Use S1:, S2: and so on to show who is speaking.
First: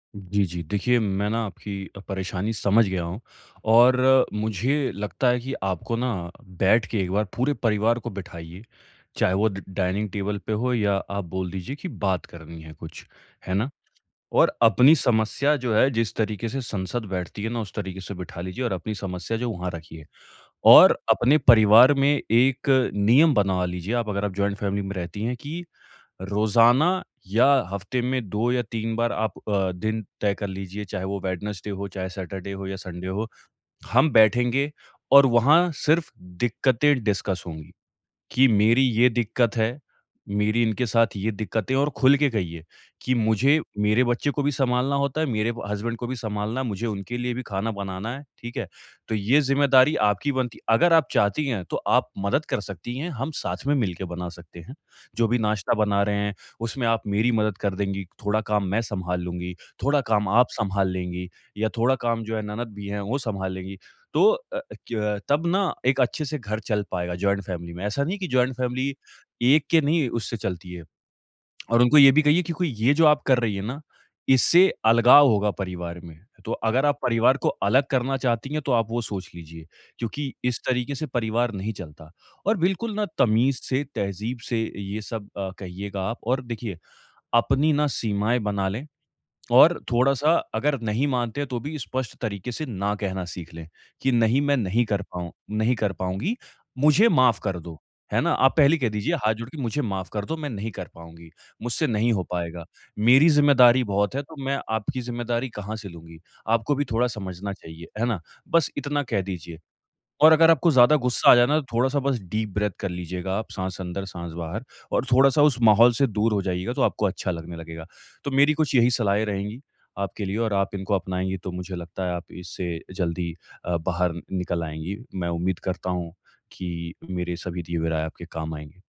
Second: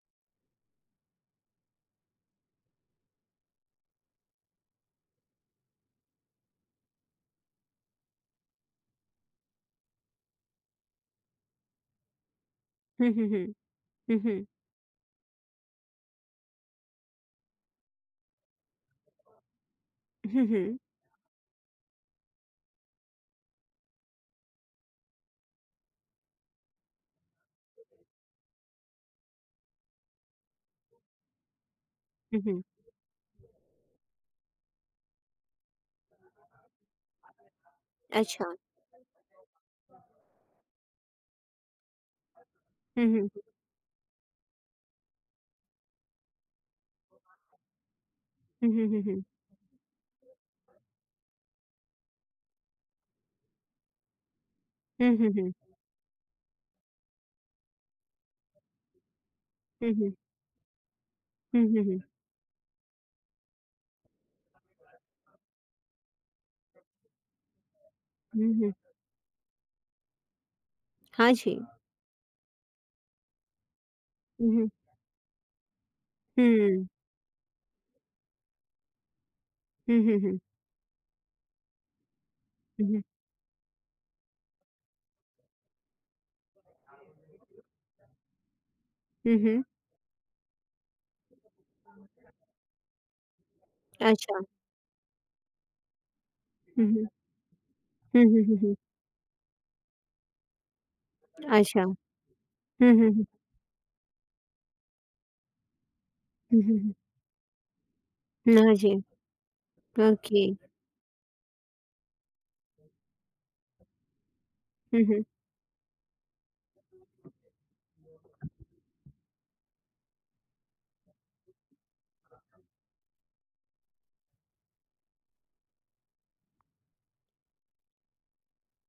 S1: जी, जी। देखिए मैं ना आपकी अ, परेशानी समझ गया हूँ, और मुझे लगता है कि आपको ना, बैठ के एक बार पूरे परिवार को बिठाइए। चाहे वो द डाइनिंग टेबल पे हो या आप बोल दीजिए की बात करनी है कुछ।
S2: हुँ, हुँ, हुँ।
S1: है ना?
S2: हुँ, हुँ।
S1: और अपनी समस्या जो है जिस तरीक़े से संसद बैठती है ना उस तरीक़े से बिठा लीजिए और अपनी समस्या जो वहाँ रखिए।
S2: हुँ, हुँ।
S1: और अपने परिवार में 1 नियम बना लीजिए आप अगर आप जॉइंट फैमिली में रहती हैं कि रोज़ाना या हफ्ते में 2 या 3 बार आप अ, दिन तय कर लीजिए। चाहे वो वेडनेसडे हो, चाहे
S2: हुँ,
S1: सैटरडे
S2: हुँ।
S1: हो या संडे हो, हम बैठेंगे और वहाँ सिर्फ दिक्कतें डिस्कस होंगी। कि
S2: अच्छा।
S1: मेरी ये दिक्कत है, मेरी इनके साथ ये दिक्कतें है और खुल के कहिए,
S2: हुँ,
S1: कि
S2: हुँ, हुँ।
S1: मुझे मेरे बच्चे को भी सँभालना होता है, मेरे हसबैंड को भी सँभालना है, मुझे उनके लिए भी खाना बनाना है। ठीक है?
S2: हुँ, हुँ, हुँ,
S1: तो
S2: हुँ।
S1: ये ज़िम्मेदारी आपकी बनती है, अगर आप चाहती हैं तो आप मदद कर सकती हैं हम साथ में मिलके बना सकते हैं।
S2: हुँ,
S1: जो
S2: हुँ,
S1: भी
S2: हुँ।
S1: नाश्ता बना रहे हैं उसमें आप मेरी मदद कर देंगी, थोड़ा काम मैं सँभाल लूँगी,
S2: हुँ,
S1: थोड़ा
S2: हुँ।
S1: काम आप सँभाल लेंगी,
S2: हुँ,
S1: या
S2: हुँ,
S1: थोड़ा
S2: हुँ।
S1: काम जो है ननद भी है वो सँभाल लेंगी। तो अ, क्यों अ, तब ना एक अच्छे से घर चल पाएगा जॉइंट फैमिली में ऐसा नहीं है कि जॉइंट
S2: हुँ, हुँ।
S1: फैमिली एक के नहीं उससे चलती है
S2: हाँ जी।
S1: और उनको ये भी कहिए कि कोई ये जो आप कर रही है ना
S2: हुँ,
S1: इससे
S2: हुँ।
S1: अलगाव होगा परिवार में। तो अगर
S2: हुँ।
S1: आप परिवार को अलग करना चाहती हैं तो आप वो सोच लीजिए,
S2: हुँ, हुँ,
S1: क्योंकि
S2: हुँ।
S1: इस तरीक़े से परिवार नहीं चलता और
S2: हुँ,
S1: बिल्कुल
S2: हुँ।
S1: ना तमीज़ से तहज़ीब से ये सब अ, कहिएगा आप। और देखिए, अपनी ना सीमाएँ बना लें,
S2: हुँ, हुँ।
S1: और थोड़ा-सा अगर नहीं मानते हैं तो भी स्पष्ट तरीक़े से ना कहना सीख लें। कि नहीं
S2: अच्छा।
S1: मैं नहीं कर पाऊँ नहीं कर पाऊँगी।
S2: हुँ, हुँ।
S1: मुझे माफ कर दो, है
S2: हुँ,
S1: ना?
S2: हुँ,
S1: आप
S2: हुँ, हुँ।
S1: पहले कह दीजिए हाथ जोड़ के मुझे माफ कर दो मैं नहीं कर पाऊँगी।
S2: अच्छा।
S1: मुझसे
S2: हुँ,
S1: नहीं हो पाएगा
S2: हुँ, हुँ।
S1: मेरी ज़िम्मेदारी बहुत है तो मैं आपकी ज़िम्मेदारी कहाँ से लूँगी?
S2: हुँ,
S1: आपको
S2: हुँ,
S1: भी
S2: हुँ।
S1: थोड़ा समझना चाहिए। है ना? बस
S2: ना जी,
S1: इतना कह दीजिए और अगर
S2: ओके।
S1: आपको ज़्यादा गुस्सा आ जाए ना तो थोड़ा-सा बस डीप ब्रेथ कर लीजिएगा आप साँस अंदर साँस बाहर
S2: हुँ,
S1: और
S2: हुँ।
S1: थोड़ा-सा उस माहौल से दूर हो जाइएगा तो आपको अच्छा लगने लगेगा। तो मेरी कुछ यही सलाहें रहेंगी आपके लिए और आप इनको अपनाएँगी तो मुझे लगता है आप इससे जल्दी अ, बाहर नि निकल आएँगी। मैं उम्मीद करता हूँ, कि मेरे सभी दिए हुए राय आपके काम आएँगे।